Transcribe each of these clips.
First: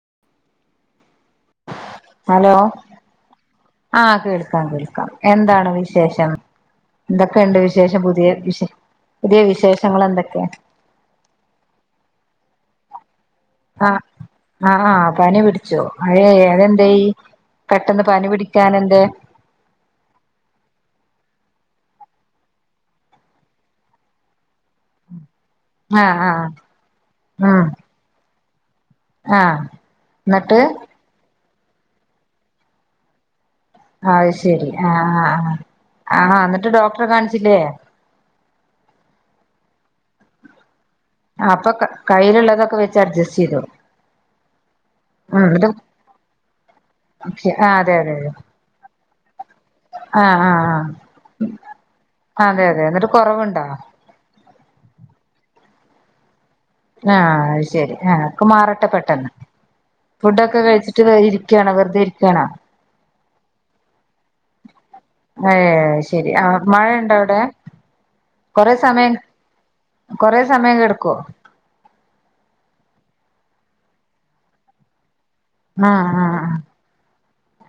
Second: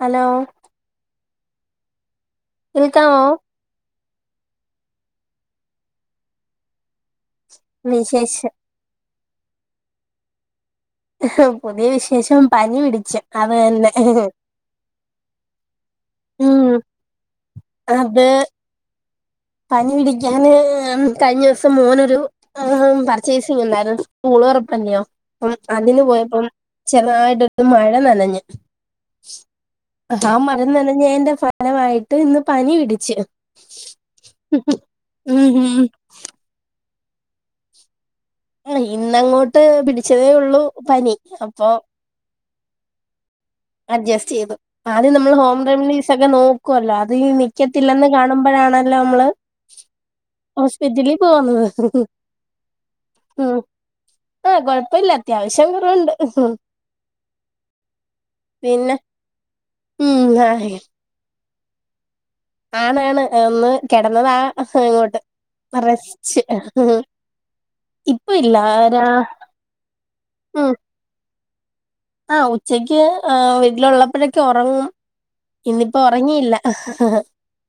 Hello കേൾക്കാവോ ആ കേൾക്കാം കേൾക്കാം എന്താണ് വിശേഷം എന്തൊ ന്തൊക്കെ ഉണ്ട് വിശേഷം പുതിയ വിശേ പുതിയ വിശേഷങ്ങൾ എന്തൊക്കെയാ പുതിയ വിശേഷം പനി പിടിച്ചു ആ ആ ആ പനി പിടിച്ചോ [unintelligible] ഉം അതെന്തേ പെട്ടെന്ന് അത് പനി പിടിക്കാൻ എന്തേ പനി പിടിക്കാന് കഴിഞ്ഞ ദിവസം മോനൊരു പർച്ചേസിങ് ഉണ്ടായിരുന്നു സ്കൂള് തുറപ്പല്ലെയോ അപ്പം അതിന് ആഹ് ആഹ് പോയപ്പം ചെറുതായിട്ടൊന്നു ഉം മഴ നനഞ്ഞ് ആഹ് ആ മഴ എന്നിട്ട് നനഞ്ഞതിൻ്റെ ഫലാ ഫലമായിട്ട് ഇന്ന് പനി പിടിച്ച് അത് ശരി ആ ആ ഉം ഉം ആ ആ എന്നിട്ട് ഡോക്ട ഡോക്ടറെ കാണിച്ചില്ലേ ആ ഇന്നങ്ങോട്ട് പിടിച്ചതേ ഒള്ളൂ അപ്പൊ കയ്യിലുള്ളതൊക്കെ വെച്ച് അഡ്ജസ്റ്റ് ചെയ്തു അഡ്ജസ്റ്റ് ചെയ്തു ആദ്യം നമ്മൾ ഉം ഹോം എന്നിട്ട് റെമഡീസ് ഒക്കെ നോക്കുവല്ലോ അത് ആഹ് അതെ നിക്കത്തില്ലെന്ന് അതെ അതെ കാണുമ്പോഴാണല്ലോ നമ്മള് ആഹ് ആഹ് ഹോസ്പിറ്റലിൽ പോകുന്നത് ആഹ് അതെ അതെ എന്നിട്ട് ഉം കൊറവുണ്ടോ ആ കൊഴപ്പമില്ല അത്യാവശ്യം ലേശം കൊറവുണ്ട് ആ അത് ശരി ആ പിന്നെ [unintelligible] പെട്ടന്ന് ഉം ഫുഡ് ആ ഒക്കെ കഴിച്ചിട്ട് കഴി ഇരിക്കണാ വെറുതെരിക്ക ആണാണ്. ഒന്ന് കിടന്നതാ ഇങ്ങോട്ട് ഏ ശരി റെസ്റ്റ് ആ മഴണ്ടോ അവിടെ ഇപ്പ ഇല്ല കൊറെ ഒരാ സമയം, കൊറെ ഉം സമയം കെടുക്കുവോ ആ ഉച്ചക്ക് ആ വീട്ടിലുള്ളപ്പോഴൊക്കെ ഒറങ്ങും. ഇന്നിപ്പോ ഉറങ്ങിയില്ല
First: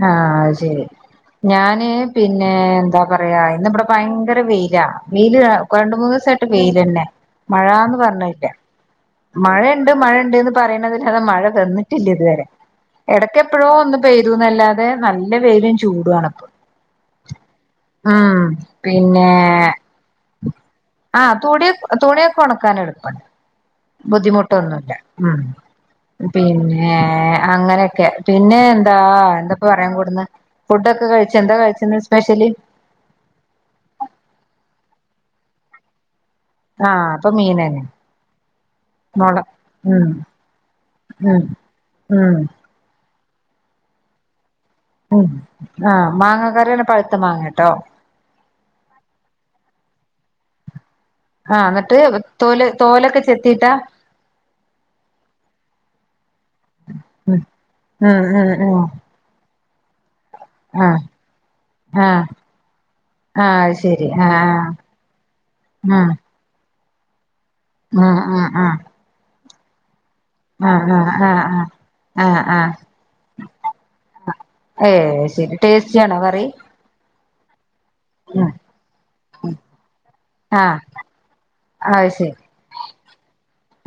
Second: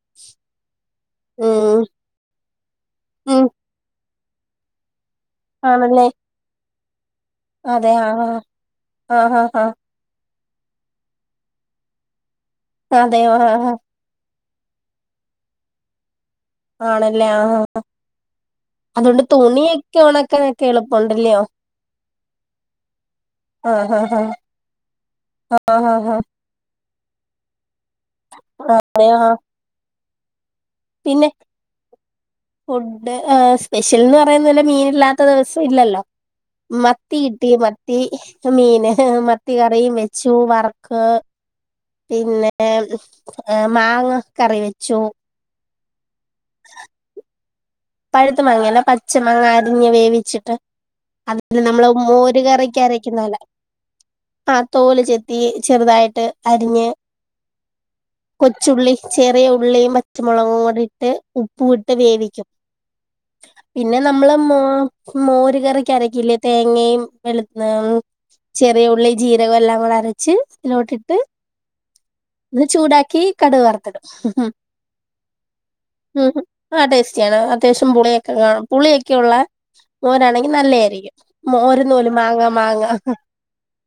ആഹ അ ശരി ഉം ഞാന് പിന്നെ എന്താ പറയാ ഉം ഇന്നിവിടെ ഭയങ്കര വെയില, നീല് രണ്ട ആണല്ലേ മൂന്ന് ദിവസമായിട്ട് പേ വെയിലനെ അതെ മഴാന്ന് ആ പറഞ്ഞല്ല ആ ആ [inaudible] ആ മഴയുണ്ട് മഴുണ്ട്ന്ന് പ് പറയ്ണല്ലാതെ മഴ തന്നിട്ടില്ല ഇതുവരെ അതെ ആ എടക്ക എപ്പോഴോ ഒന്ന് പെയ് ഇതൊന്നല്ലാതെ നല്ല വെയിലും ചൂടും ആണിപ്പോ ആണല്ലേ ആ ആ ഉം അതുകൊണ്ട് പിന്നെ തുണിയൊക്കെ ഉണക്കാനൊക്കെ ആ എളുപ്പമുണ്ടല്ലോ തുണിയ തുണിയൊക്കെ ഉണക്കൻ എളുപ്പ ആഹ് ആഹ് ബുദ്ധിമുട്ടൊന്നുല്ല ഉം ആഹ് ആഹ് ആഹ് ആഹ് പിന്നെ അങ്ങനെയൊക്കെ പിന്നെ എന്താ അതെയോ എന്തൊക്ക പറയാൻ കൊട് അന്ന ഫുഡ്ക്കെ പിന്നെ കഴിച്ചു എന്താ കഴിച്ചന്ന് സ്പ്യഷ്യൽ ഫുഡ് ഏ സ്പെഷ്യൽ എന്ന് പറയുന്നല് മീനില്ലാത്ത ത് ദിവസം ഇല്ലല്ലോ? ആഹ് അപ്പൊ മത്തികിട്ടി മീനന്നെ മത്തി മീന് മുള മത്തി കറിയും ഉം വെച്ചു വറക്ക് ഉം ഉം പിന്നെ? ഹും. ഏ മാങ്ങ കറി വെ ഉം ആ മാങ്ങ കറിന്നെ പഴുത്ത മാങ്ങേട്ടോ പഴുത്ത മങ്ങല്ല പച്ച മാങ്ങ അരിഞ്ഞ് വേവിച്ചിട്ട് അതിന് ആഹ് നമ്മള് എന്നിട്ട് മോര് തോല് കറിക്ക് തോലൊക്കെ അരക്കുന്നലെ ചെത്തിട്ടാ ആ തോല് ചെത്തി ചെറുതായിട്ട് അരിഞ്ഞ് ഉം ഉം ഉം ഉം കൊച്ചുള്ളി ചെറിയ ഉള്ളി ഉള്ളീം പച്ച പച്ചമുളകും കൂടി ആഹ് ഇട്ട് ഉപ്പും ഇട്ട് ആഹ് വേവിക്കും ആഹ് അത് പിന്നെ ശരി നമ്മള് ആഹ് മോ മോര് ആഹ് കറിക്കരക്കില്ലേ തേങ്ങയും വെളുത്ത ഉം ചെറിയ ഉള്ളി ജീര് ഇവയെല്ലാം കൂടെ അരച്ച് ച്ച് ആഹ് ആഹ് ഇലോട്ടിട്ട് ആഹ് ആഹ് ആഹ് ഒന്നു ആഹ് ചൂടാക്കി കടുക് വർത്തിടും ഏ ശരി ടേസ്റ്റിയാണോ ഉം ഉം കറി ആടേസ് [unintelligible] അത്യാശം പുളിയൊക്കെ കാണും പുളിയൊക്കെയുള്ള മോരാണെങ്കി ആഹ് ഇന്നല്ലേരിക്കും മോരെന്ന് അത് പോലും ശരി മാങ്ങാ മാങ്ങ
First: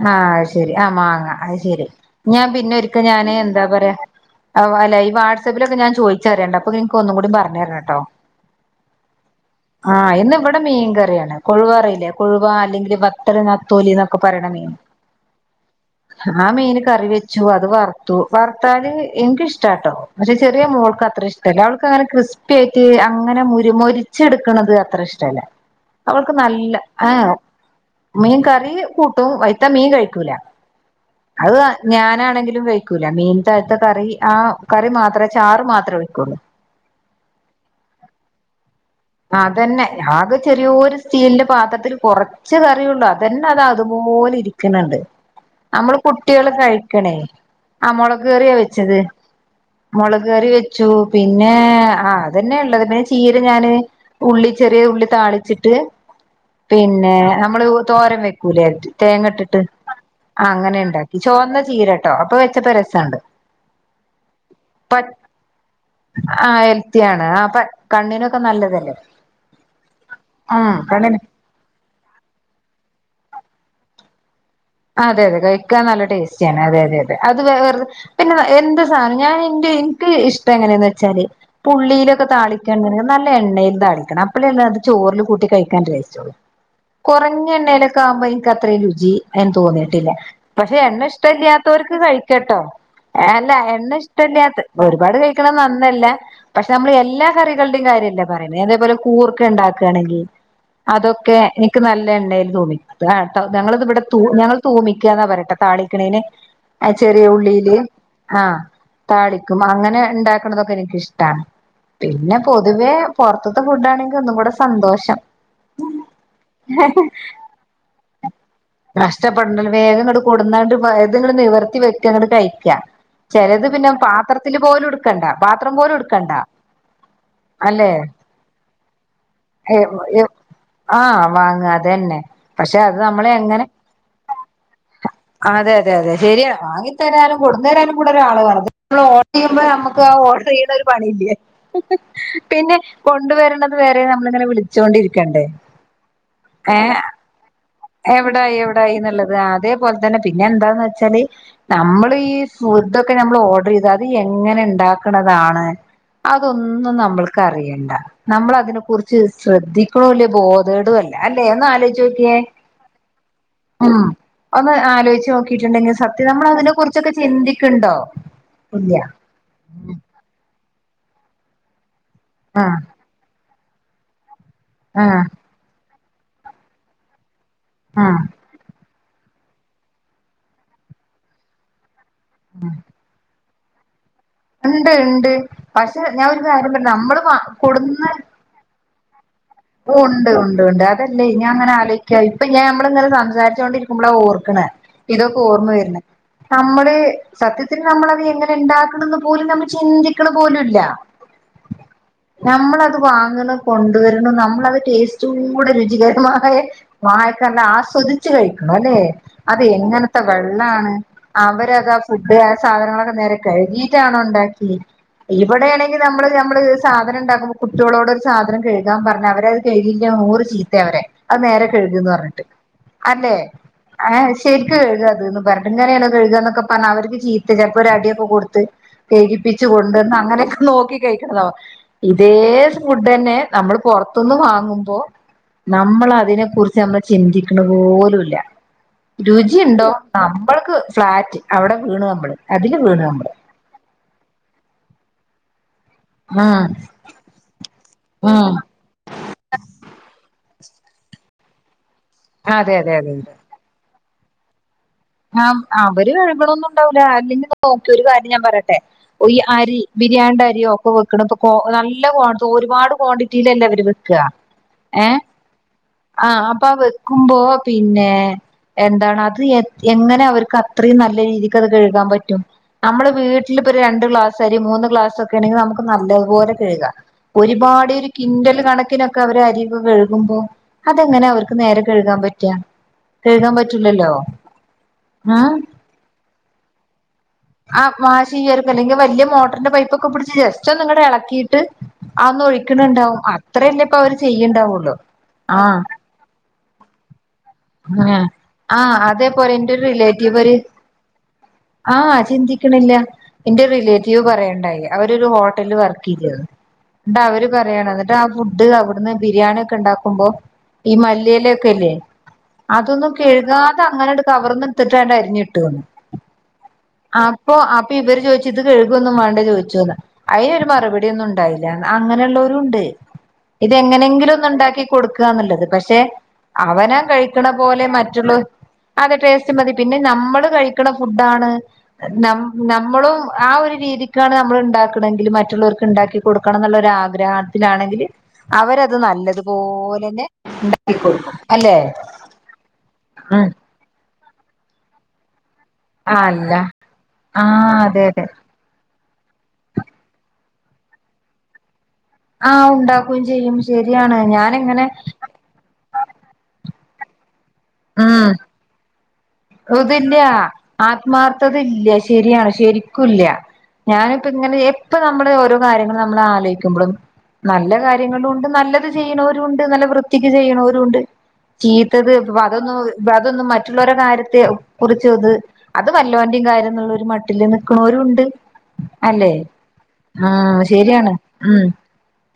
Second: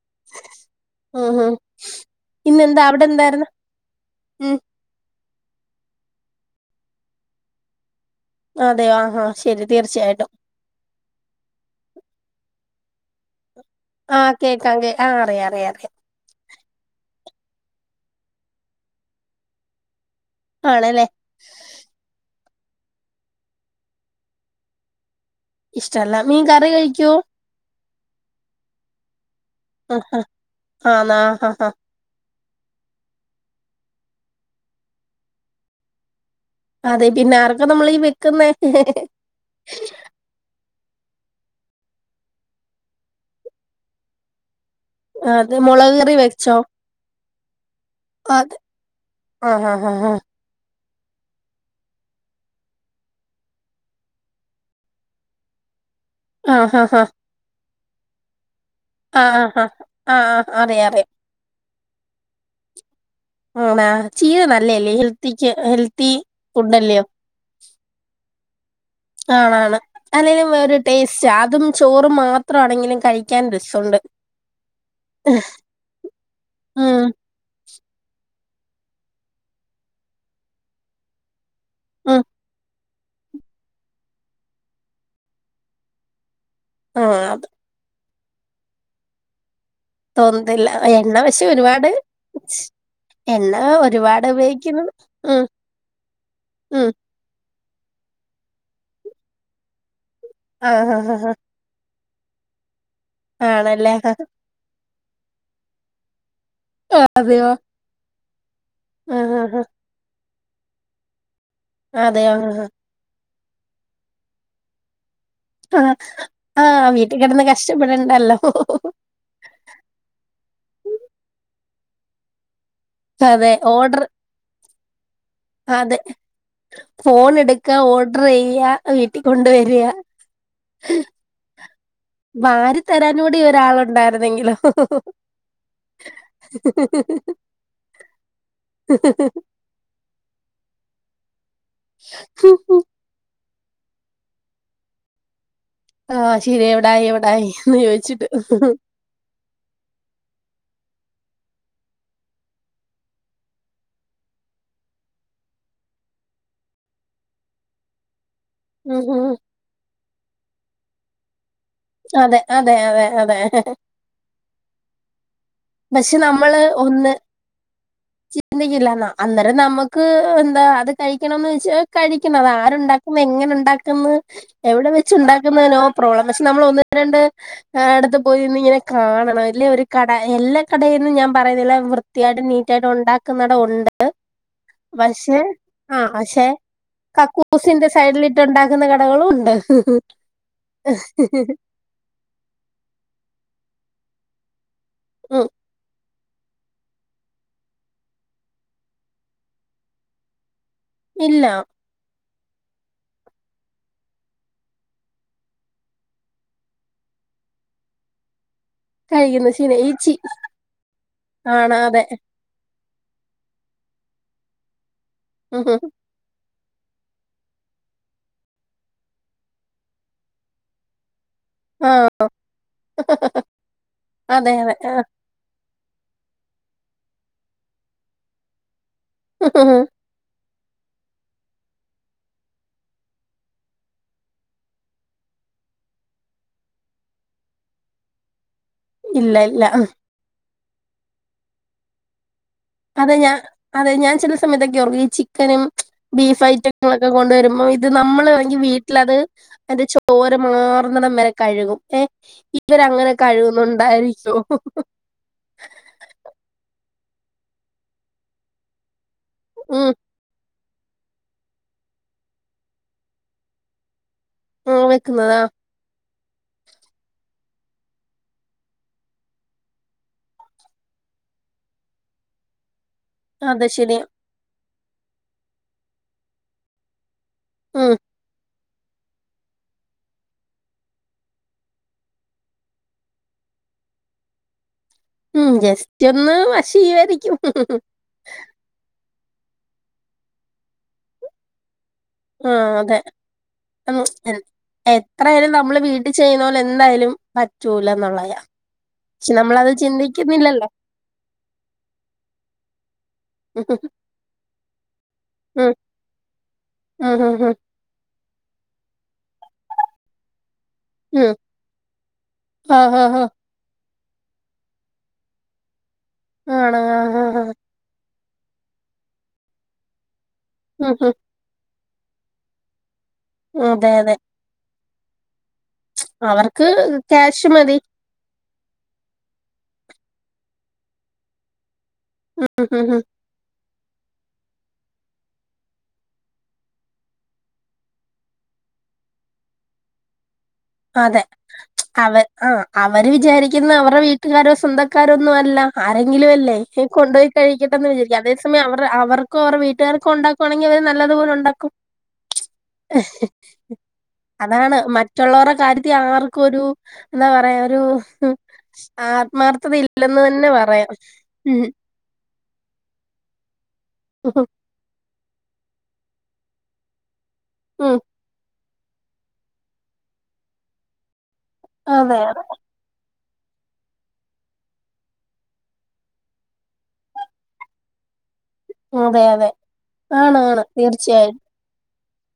ആഹ് അത്‌ശെരി ആ മാങ്ങ ഉം ഉം അത് ശെരി ഞാൻ പിന്നെ ഇന്നെന്താ ഒരിക്കൽ അവിടെ ഞാന് എന്തായിരുന്നു എന്താ പറയാ ഉം അത്പോലെ ഈ വാട്സ സപ്പിലൊക്കെ ഞാൻ ചോയിച്ചറിയണ്ട് അപ്പൊ നിനക്ക് ഒന്നും കൂടി പറഞ്ഞരണംട്ടോ അതെയോ ആഹാ ശരി ആഹ് തീർച്ചയായിട്ടും ഇന്ന് ഇവിടെ മീൻകറിയാണ് കൊഴുവ അറിയില്ലേ കൊഴുവ അല്ലെങ്കി ഒരു പത്തര നാ തൊലി ന്നൊക്ക പറയണ മീ ആഹ് അറിയാം അറിയാം അറിയാം. ആ മീന് കറി വെച്ചു അത് വറുത്തു വറുത്താല് എനിക്കിഷ്ടാട്ടോ പക്ഷെ ചെറിയ മോൾക്ക് ആണല്ലേ അത്ര ഇഷ്ടല്ല അവൾക്ക് അങ്ങന ക്രിസ് പ്പി ആയിട്ട് അങ്ങനെ മുര് മൊരിച്ചെടുക്കണത് അത്ര ഇഷ് ട്ടല്ല ഇഷ്ടല്ല അവൾക്ക് മീൻ കറി നല്ല ആ കഴിക്കോ മീൻ കറി കൂ [unintelligible] ത്ത മീൻ ആഹാ കഴിക്കൂല ആന്നാ അത് ആഹാ ആ ഞാനാണെങ്കിലു രും വെയ്ക്കൂല മീൻത്തെഴത്ത കറി ആ കറി മാത്രെ ചാറ് മാത്രെ ഒഴിക്കുള്ളൂ അതെ പിന്നാർക്ക നമ്മളി വെക്കുന്നെ അതന്നെ ആകെ ചെറിയോരു സ് സ്റ്റീലിന്റെ പാത്രത്തിൽ കൊറച്ച് കറിയൊള്ളു അതന്നെ അത് അതുപോലെ ഇരി ക്കണ്‌ണ്ട് അതെ മുളക് നമ്മള് കറി കുട്ടികള് വെച്ചോ കഴിക്കണേ ആഹ് മൊളക് കയറിയാ അതെ വെച്ചത് ആഹ് ആഹ് ആഹ് മൊളക് കറി വെ ച്ചു പിന്നെ ആഹ് അത്ന്നെ ഒള്ളത് പിന്നെ ചീര ഞാന് ഉള്ളി ചെറിയ ഉള്ളി താളിച്ചിട്ട് ആഹ് ആഹ് പിന്നെ നമ്മള് ഉ തോരവെയ് പുലയ്റ്റ്‌ തേങ്ങ ആഹ് ആഹ് ആഹ് ഇട്ടിട്ട് ആഹ് ആഹ് അങ്ങനെ അറിയാം അറിയാം ഇണ്ടാക്കി ചോന്ന പീരട്ടോ അപ്പൊ വെച്ചപ്പോ രസണ്ട് [unintelligible] ആ ചീര നല്ലല്ലേ ഹെൽത്തിക്ക് ഹെൽത്തി ആഹ് ഫുഡല്ലയോ ഹെൽത്തിയാണ് ആ പ കണ്ണിനൊക്കെ നല്ലതല്ലേ ആണ് ആണ് അല്ലെലും ഉം വേറൊരു കണ്ണിന് ടേസ്റ്റാ അതും ചോറും മാത്രമാണെങ്കിലും കഴിക്കാൻ രസോണ്ട് അതെ അതെ കഴിക്കാൻ നല്ല ടേസ്റ്റിയാണ് അതെ അതെ ഉം അതെ അത് വേറ പിന്നെ എന്ത് സാനം ഞാൻ എന്റെ എനിക്ക് ഇഷ്ടം എങ്ങനെയന്ന് വെച്ചാല് ഉം പുള്ളിയിലൊക്കെ താളിക്കാ എങ്ങനെന്ന് നല്ല എണ്ണയിൽ താളിക്കണം അപ്പളല്ലേ അത് ചോറിൽ കൂട്ടി കഴിക്കാൻ ടേസ്റ്റ്ഒള്ളു ആഹ് അത് കൊറഞ്ഞ എണ്ണേല് കാമ്പയ് കത്രേം രുചി [unintelligible] തോന്നിയിട്ടില്ല തോന്നത്തില്ല പക്ഷെ എണ്ണ പക്ഷെ ഒരുപാട് ഇഷ്ടല്യാത്തോർക്ക് കഴിക്കാട്ടോ അല്ല എണ്ണ ഒരുപാട് ഇഷ്ടല്യാത്ത ഉപയോഗിക്കുന്നത് ഒരുപാട് ഉം കഴിക്കണം നന്നല്ല പക്ഷെ ഉം നമ്മള് എല്ലാ കറി ളുടെയും കാര്യല്ല പറയുന്നേ അതേപോലെ കൂർക്ക ഉണ്ടാക്കാ ണെങ്കി ആഹ് ആഹ് ആഹ് അതൊക്കെ എനിക്ക് നല് [unintelligible] ആഹ് [unintelligible] ഞങ്ങളത് ആണല്ലേ ഇവിടെ തൂ ഞങ്ങള് തൂമി ക്കാ പറയാട്ടോ താളിക്കണേന് ആ ചെറിയ അതെയോ ഉള്ളില് ആഹ് ആഹ് ആഹ് താളിക്കും ആഹ് അങ്ങനെ ഉണ്ടാ അതൊക്കെ എനിക്ക് ഇഷ്ടാണ് അതെയോ പിന്നെ ആഹ് പൊതുവേ പുറത്തുത്തെ ഫുഡ് ആണെങ്കി ഒന്നും ക്കൂടെ സന്തോഷം ആ ആഹ് വീട്ടി കിടന്ന് കഷ്ടപ്പെടണ്ടല്ലോ കഷ്ടപ്പെടണ്ട വേഗങ്ങ കൊടുന്നാണ്ട് [unintelligible] നിവർത്തി വെക്കങ്ങ കഴി ക്ക്യ അതെ ചിലത് പിന്നെ ഓർഡർ പാത്രത്തില് പോലു എടു അതെ ഫോൺ എടുക്ക അല്ലെ ഓർഡർ ചെയ്യ്യ വീട്ടി കൊണ്ട് വരിഅ ആഹ് വാങ്ങ അതന്നെ പക്ഷെ അത് നമ്മൾ എങ്ങനെ ഒരാളുണ്ടായിരുന്നെങ്കിലോ അതെ അതെ അതെ ശരിയ വാങ്ങി തരാനും കൊടുന്നു തരാനും കൂടെ ഒരാള് വേണം ഇത്‌ നമ്മൾ ഓർഡർ ചെയ്യുമ്പോ നമുക്ക് ആ ഓർഡർ ചെയ്യണ ഒരു പണിയില്ലേ പിന്നെ കൊണ്ടുവരണ വേറെ നമ്മളിങ്ങനെ വിളിച്ചോണ്ടിരിക്കണ്ടേ ആഹ് ശരി ഏഹ് എവിടായി എവിടായി ഹ് എവിടായി എവിടായി എന്നുള്ളത് അതേപോലെ തന്നെ പിന്നെ എന്താന്ന് വെ ച്ചല് നമ്മൾ ഈ ഫൂഡൊക്കെ നമ്മള് ഓഡറ് ചെയ്ത അത് എങ്ങനെ ണ്ടാക്കണതാണ് അതൊന്നും നമ്മൾക്ക് അറിയണ്ട നമ്മൾ അതിനെ ഉം കുറിച്ച് ഉം ശ്രദ്ധിക്കുണൂല ബോധേ ദേടുല്ല അല്ലേ ആലോയ്ചോക്യേ അതെ അതെ അതെ അതെ ആഹ് ഒന്ന് ആലോയ്ച്ച് നോക്കിയേ ട്ടുണ്ടെങ്കിൽ സത്യ നമ്മൾ അതിനെ കുറിച്ചൊക്കെ ചിന്തിക്ക്ൻണ്ടോ ചിന്തിക്കില്ലന്നാ അന്നേരം നമ്മക്ക് എന്താ അത് കഴിക്കണന്ന് വെച്ചാൽ കഴിക്കണം അത് ആഹ് ആരുണ്ടാക്കും എങ്ങനെണ്ടാക്കും ക്ക്ന്ന് എവിടെ വെച്ച് ആഹ് ണ്ടാക്കുന്നതിനോ പ്രോബ്ലം പക്ഷേ നമ്മൾ ഒന്ന് രണ്ട് ഞാൻ അടുത്ത് ആഹ് പോയി ഇര്ന്ന് ഇങ്ങനെ കാണണം അല്ലേ ഒരു കട എല്ലാ കടയൊന്നും ഞാൻ പറയുന്നില്ല വൃത്തിയായിട്ട് നീ റ്റായിട്ടും ഉണ്ടാക്കുന്നിടം ഒണ്ട്. ഇണ്ട് ഇണ്ട് ആ പക്ഷേ ഞാൻ ഒരു പക്ഷെ കാര്യം പറ മ്മള് കാ കൊട്ന്ന ക്കുന്ന കടകളും ഉൺ ഉണ്ട് ഉണ്ട് ഉണ്ട് അതല്ലേയ് ഞാൻ ഇങ്ങനെ ആലോയ്ക്കാ ഇപ്പ ഞാനമ്മള്ങ്ങനെ സംസാരിച്ചോണ്ടിരി ക്കുമ്പളാ ഓർക്കണെ. ഇതൊക്കെ ഉം ഓർമ്മ വര്ണെ. നമ്മള് സത്യത്തില് നമ്മളത് എങ്ങനെ ഇങ്ങനെ ഇണ്ടാക്ക്ണ്ന്ന് പോലും നമ്മള് ചിന്തിക്ക്ണ് പോലുല്ല. ഇല്ല നമ്മളത് വാങ്ങ്ണ് കൊണ്ടുവര്ണ് നമ് മ്മളത് ടെസ്റ്റോടെ രുചികരമായ വായക്ക് അല്ല ആസ്വദിച്ച് കഴിക് ന്നാല്ലേ കഴിക്കുന്ന അത് ശീല ഈ ചി എങ്ങനത്തെ വെള്ളാണ് ആണ് അവരത് ആ അതെ ഫുഡ് ആഹ് സാധനങ്ങളൊ അന്നേരം കഴുകീട്ടാണോ ഉണ്ടാക്കെ ഉം, ഉം. ഇവടേണെങ്കി നമ്മള് ഞമ്മള് സാധനം ണ്ടകുമ്പോ കുട്ട്യോളോട് ഒരു സാധനം കഴുകാൻ പർഞ്ഞ അവര് ത അവര് കെയ്‌കീകെ നൂറ് ചീത്തെ അവരെ അത് നേരെ ആ കഴ്ക്ന്ന് പർഞ്ഞിട്ട് അല്ലേ ആ അതെ അതെ ശരിക്ക് ആ. കയ്ക് അത് ന്ന് പർഞ്ഞിട്ട് ഇങ്ങനെണോ കഴ്കൊന്നൊക്കെ പർഞ് അവര്ക്ക് ചീത്ത ചെലപ്പോ ഒര് അടിഒക്കെ കൊട്ത്ത് കെയ്കിപ്പിച്ച് കൊണ്ടോ ന്ന് അങ്ങനൊക് നോക്കി കഴിക്ണതോ ഇതേ ഫഡെന്നെ നമ്മള് പൊർ ത്ത്ന്ന് വാങ്ങുമ്പോ നമ്മള് അതിനെ കുറിച്ച് നമ്മള് ചിന്തിക്ണപോലുല്ല. ഇല്ല ഇല്ല രുചിയുണ്ടോ അ നമ്മൾക്ക് ഫ്ളാറ്റ് അവിടെ വീണ് അമ്മള്. അതെ ഞാൻ അതെ ഞാൻ ചെല സമയത്തൊക്കെ ഓർകു ഈ ചിക്കനും ബീഫ് ഉം ഐറ്റങ്ങളൊക്കെ കൊണ്ട് വരുമ്പോ ഇത് നമ്മള് ഉം വങ്കി വീട്ടിലത് അതിന്റെ ചോര മാർന്നടം വരെ കൈകും ഏ അതെ ഇവര് അങ്ങനെ കഴുകുന്നുണ്ടായിരി സോ ആ അവര് കഴുക്ണ്ന്ന് ഉണ്ടോ അല്ല അല്ലേങ്കി നോക്ക് ഒരു കാര്യം ഞാൻ പറയട്ടെ ഈ അരി ഉം ബിരിയാണിന്റെ അരിയോ വെക്നദ് നല്ല ഒരുപാട് ക്വാണ്ടിറ്റിയിലല്ല അവര് യ ഉം ഏ വെക്കുന്നതാ ആ അപ്പൊ വെക്കുമ്പോ പിന്നെ എന്താണ് അത് എങ്ങനെ അവർക്ക് അത്രയും നല്ല രീതിക്ക് അത് കഴുകാൻ പറ്റും നമ്മള് അതെ വീട്ടിലിപ്പൊ ശരിയാ രണ്ട് ക്ലാസ്സരി മൂന്ന് ഗ്ലാസ് ഒക്കെ ആണെങ്കിൽ നമുക്ക് നല്ലതുപലെ കഴുകാം ഒരുപാട് ഉം രു കിൻഡൽ ക ക്കിനൊക്കെ അവര് അരിവ് കഴുകുമ്പോ അതെങ്ങനെ അവർക്ക് നേരെ കഴുകാൻ പറ്റാ കഴുകാൻ പറ്റൂലല്ലോ ഉം ജസ്റ്റ് ഒന്ന് വശീവരിക്കും മോട്ടറിന്റെപയപ് ഒക്കെ പിടിച്ച് ജസ്റ്റ് ഒ നിങ്ങളടെ ഇളക്കിയിട്ട് അന്ന ആ അതെ ഒഴിക്കണണ്ടാവും അത്രല്ല ഇപ്പൊ ഉം, അവര് എ- ചെയ്യണ്ടാവുള്ളു എത്രയായാലും ആ നമ്മൾ വീട്ടിൽ ചെയ്യുന്ന പോലെ എന്തായാലും പറ്റൂല ആ എന്നുള്ളതാ ആ പക്ഷെ അതേപോലെ എന്റെ നമ്മളത് ഒരു റിലേറ്റീവ്ര് ഒരു ചിന്തിക്കുന്നില്ലല്ലോ ആ ചിന്തിക്കണില്ല എന്റെ ഉം റിലേറ്റീവ് പറയണ്ടായി അവര് ഒരു ഉം ഹോട്ടല് വർക്ക് ചെയ്യാണ് ഉം ട്ട് ഉം അവര് ഉം പറയാ അധ് [unintelligible] ഫുഡ് അവിടുന്ന് ബിരിയാണി ഒക്കെ ഉണ്ടാക്കുമ്പോ ഈ ഉം മല്ലിയല ഒക്കെല്ലേ ആ ആ അധോന്നും ആ കഴുകാ അത് അങ്ങനെട്ട് കവർന്ന എത്തിട്ട്അറിഞ്ഞു ട്ട് ന്ന് ആണ് ആ ആ ആ അപ്പൊ അപ്പൊ ഇവര് ചോദിച്ചു ഇത് കഴുകുവന്നുമാണ്ടെന്ന് ചോദിച്ചു അതിന് ഒരു ഉം മറുപടിയൊന്നും ഉണ്ടായിരുന്നി അങ്ങനെയുള്ളവരുണ്ട് ഉം അതെ അതെ ഇതെങ്ങനെങ്കിലും ഒന്ന് ഉണ്ടാക്കി കൊടുക്കുകന്നുള്ളത് പക്ഷെ ക്ഷെ അവർക്ക് അവനോൻ കഴി- ക്യാഷ് ണ മതി പോലെ മറ്റുള്ള അതെ ടേസ്റ്റ് മതി. പിന്നെ നമ്മള് കഴിക്കണ ഫുഡാണ് ന ഉം ഉം ഉം. നമ്മളും ആ ഒരു രീതിക്കാണ് നമ്മൾ ഉണ്ടാക്കണമെങ്കിൽ മറ്റുള്ളവർക്ക് ഉണ്ടാക്കി കൊടുക്കണം എന്നുള്ളൊ ആഗ്രഹത്തിലാണെങ്കിൽ അവരത് നല്ലതുപോലെന്നെ ഉണ്ടാക്കി അതെ കൊടുക്കും. അല്ലേ? അവ ആ അവര് വിചാരിക്കുന്ന അവർ വീട്ടുകാരോ സ്വന്തക്കാരോ ഒന്നും അല്ല. ആരെങ്കിലും അല്ല അല്ലേ കൊണ്ടു പോയി ആ കഴിക്കട്ടന്ന് അതെ വിചാരിക്കും. അതെ അതേ സമയം അവർ അവ അവർക്കോ വീട്ടുകാർക്കും ഉണ്ടാക്കുവാണെങ്കി അവര് നല്ലതു പോലെ ഉണ്ടാക്കും. ആ ഉണ്ടാക്കുകയും ചെയ്യും ശരിയാണ്. ഞാന് അങ്ങനെ അവർക്കൊരു [unintelligible] പയരു അതില്ല ഉം ആത്മാർഥതല്ല ശരിയാണ് ശരിക്കൂല്ല ഞാനോക്കെ ഉം ഇങ്ങനെ എപ്പ നമ്മടെ ഓരോ കാര്യങ്ങൾ നമ്മൾ ആലോചിക്കുമ്പോളും നല്ല ഉം. കാര്യങ്ങളുണ്ട് നല്ല ത് ചെയ്യണവരുണ്ട് നല്ല വൃത്തിക്ക് ചെയ്യണവരുണ്ട് ചീത്തത് അതെ പ്പ അതെ അതൊന്നു ബാ തൊന്നും മറ്റുള്ളവരെ കര്യത [unintelligible] കുറിച്ച്ത് അത് വല്ലോന്റെയും കാര്യം ന്നുള്ള ഒരു മട്ടില് നിക്കണോരും ഉണ്ട് അതെ അല്ലെ അതെ ആ ആണ് ആണ് ശര്യാണ് തീർച്ചയായും ഉം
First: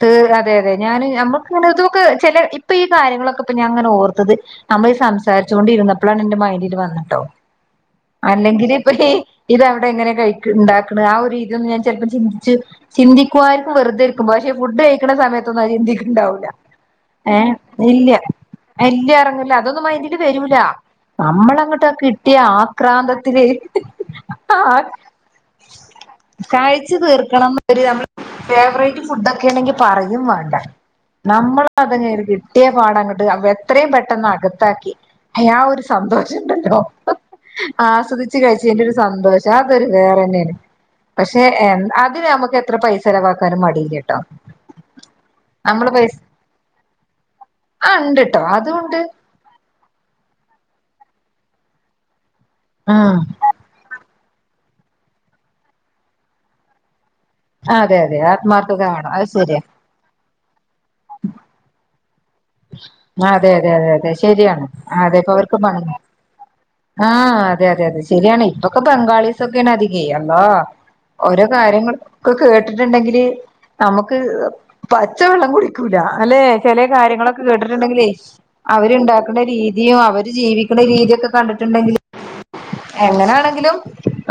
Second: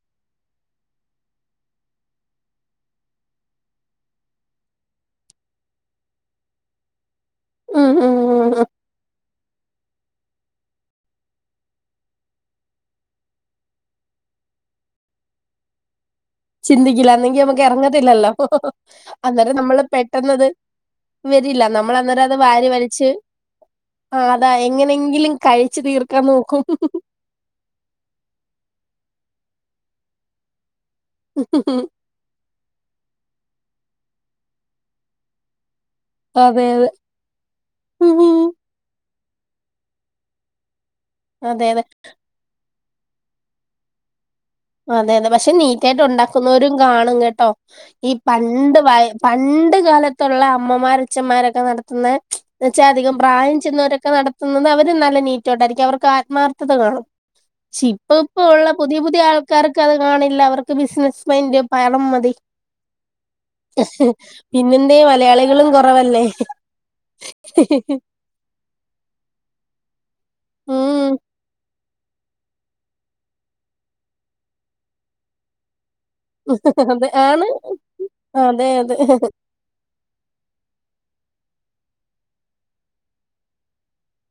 ത് അതെ അതെ ഞാന് ഞമ്മക്ക് നെ ഇതൊക്കെ ചെല ഇപ്പൊ ഈ കാര്യങ്ങളൊക്കെ ഇപൊ ഞൻ അങ്ങനെ ഓർത്തത് നമ്മൾ സംസാരിച്ചുകൊണ്ടിരുന്നപ്പോഴാണ് എന്റെ മൈൻഡില് വന്ന ഇട്ടോ ഉം ഉം ഉം ഉം. അല്ലെങ്കിൽ ഇപ്പ ഹി ഇത് അവിടെ എങ്ങനെ കഴിക് ഇണ്ടാക്കണ് ആ ഒരു രീതി ഒന്ന് ഞൻ ചിലപ്പോ ചിന്തിച്ചു ചിന്തിക്കുആയിരിക്കും വെറുതെരിക്കുംമ്പോ ക്ഷേ ഫുഡ് കഴിക്കുന്ന സമയത്തൊന്നും അത് ചിന്തിക് ചിന്തിക്കില്ല എന്നങ്കി നമുക്ക് ഇറങ്ങത്തില്ലല്ലോ ഇല്ല എറങ്ങൂല അന്നേരം നമ്മള് അതൊന്നും പെട്ടെന്നത് വരില്ല നമ് ആകിട്ടിയ ആക്രാന്തത്തിൽ അതാ ആ എങ്ങനെങ്കിലും കഴിച്ചു തീർക്കാൻ നോക്കും കഴിച്ചു തീർക്കണം നമ്മൾ ഫ്ലേവറൈറ്റ് ഫു ഫുഡൊക്കെണങ്കി പറയും വേണ്ട നമ്മള അതങ്ങെയിരിക് ട്ടിയ പാടങ്ങട്ട് അവ എത്രയും പെട്ടെന്നകത്താക്കി അ ആ ഒരു അതെ അതെ ആസ്വദിച്ച് കഴിച്ചേന്റരു സന്തോഷം [unintelligible] വേറെന്നേണ് പക്ഷെ അതെ എ അതെ അത് നമുക്ക് എത്ര പൈസ ചെലവാക്കാനും മടിയില്ലട്ടോ അതെ അതെ പക്ഷെ നീറ്റായിട്ടുണ്ടാക്കുന്നവരും കാണും കേട്ടോ ആ ഈ ഉണ്ട്ട്ടോ പണ്ട് പ അതുണ്ട് പണ്ട് കാലത്തുള്ള അമ്മമാര് അച്ഛന്മാരൊക്കെ നടത്തുന്ന എന്ന വെച്ചാധികം ഉം പ്രായം ചെന്നവരൊക്കെ നട ന്നത് അവര് നല്ല നീറ്റോട്ടായിരിക്കും അവർക്ക് ആത്മാർത്ഥത കാണും അതെ അതെ ആത്മാർത്ഥത കാണും അത് ശരിയാ ക്കാർക്കത് കാണില്ല അവ ക്ക്ബിസിനസ് മൈൻ്റ് പ ആ അതെ അതെ അതെ അതെ ശരിയാണ് പിന്നെന്തേ അതെപ്പ അവർക്ക് മ മലയാളികളും കുറവല്ലേ ആ അതെ അതെ അതെ ശരിയാണ് ഇപ്പൊക്കെ ബംഗാളിസൊക്കേണ് അതി യ്യേ അള്ളാ ഉം ഓരോ കാര്യങ്ങള് ഒക്ക കേട്ടിട്ടുണ്ടെങ്കില് നമുക്ക് പച്ചവെള്ളം കുടി ക്കൂല അല്ലേ അതെ ചെലകാര്യങ്ങളൊ ആണ്. കേട്ടിട്ടുണ്ടെങ്കിലേ അതെ, അതെ. അവരുണ്ടാക്കുന്ന രീതിയും അവര് ജീവിക്കുന്ന രീതിക്കേ കണ്ടിട്ടുണ്ടെങ്കില് എങ്ങനാണെങ്കിലും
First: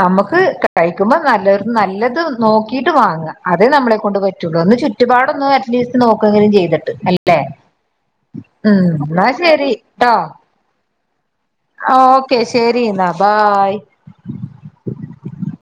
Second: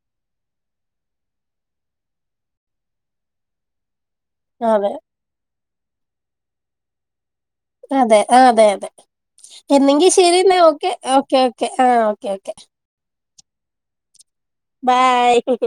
നമ്മക്ക് കെട്ടഴിക്കുമ്പോ നല്ല നല്ലത് നോക്കീട്ട് വാങ്ങ അതെ നമ്മളെ ക്കൊണ്ട് പറ്റുള്ളൂ അന്ന് അതെ. ചുറ്റുപാടൊന്ന് ലീസ്റ്റ് നോക്കങ്കിലും ചെയ്തിട്ട് അല്ലെ അതെ ആ അതെ അതെ എന്നെങ്കിശരിന്നാ ഓക്കേ ഓ ആ ഓക്കേ ശരിന്നാ ബായ് ബായ്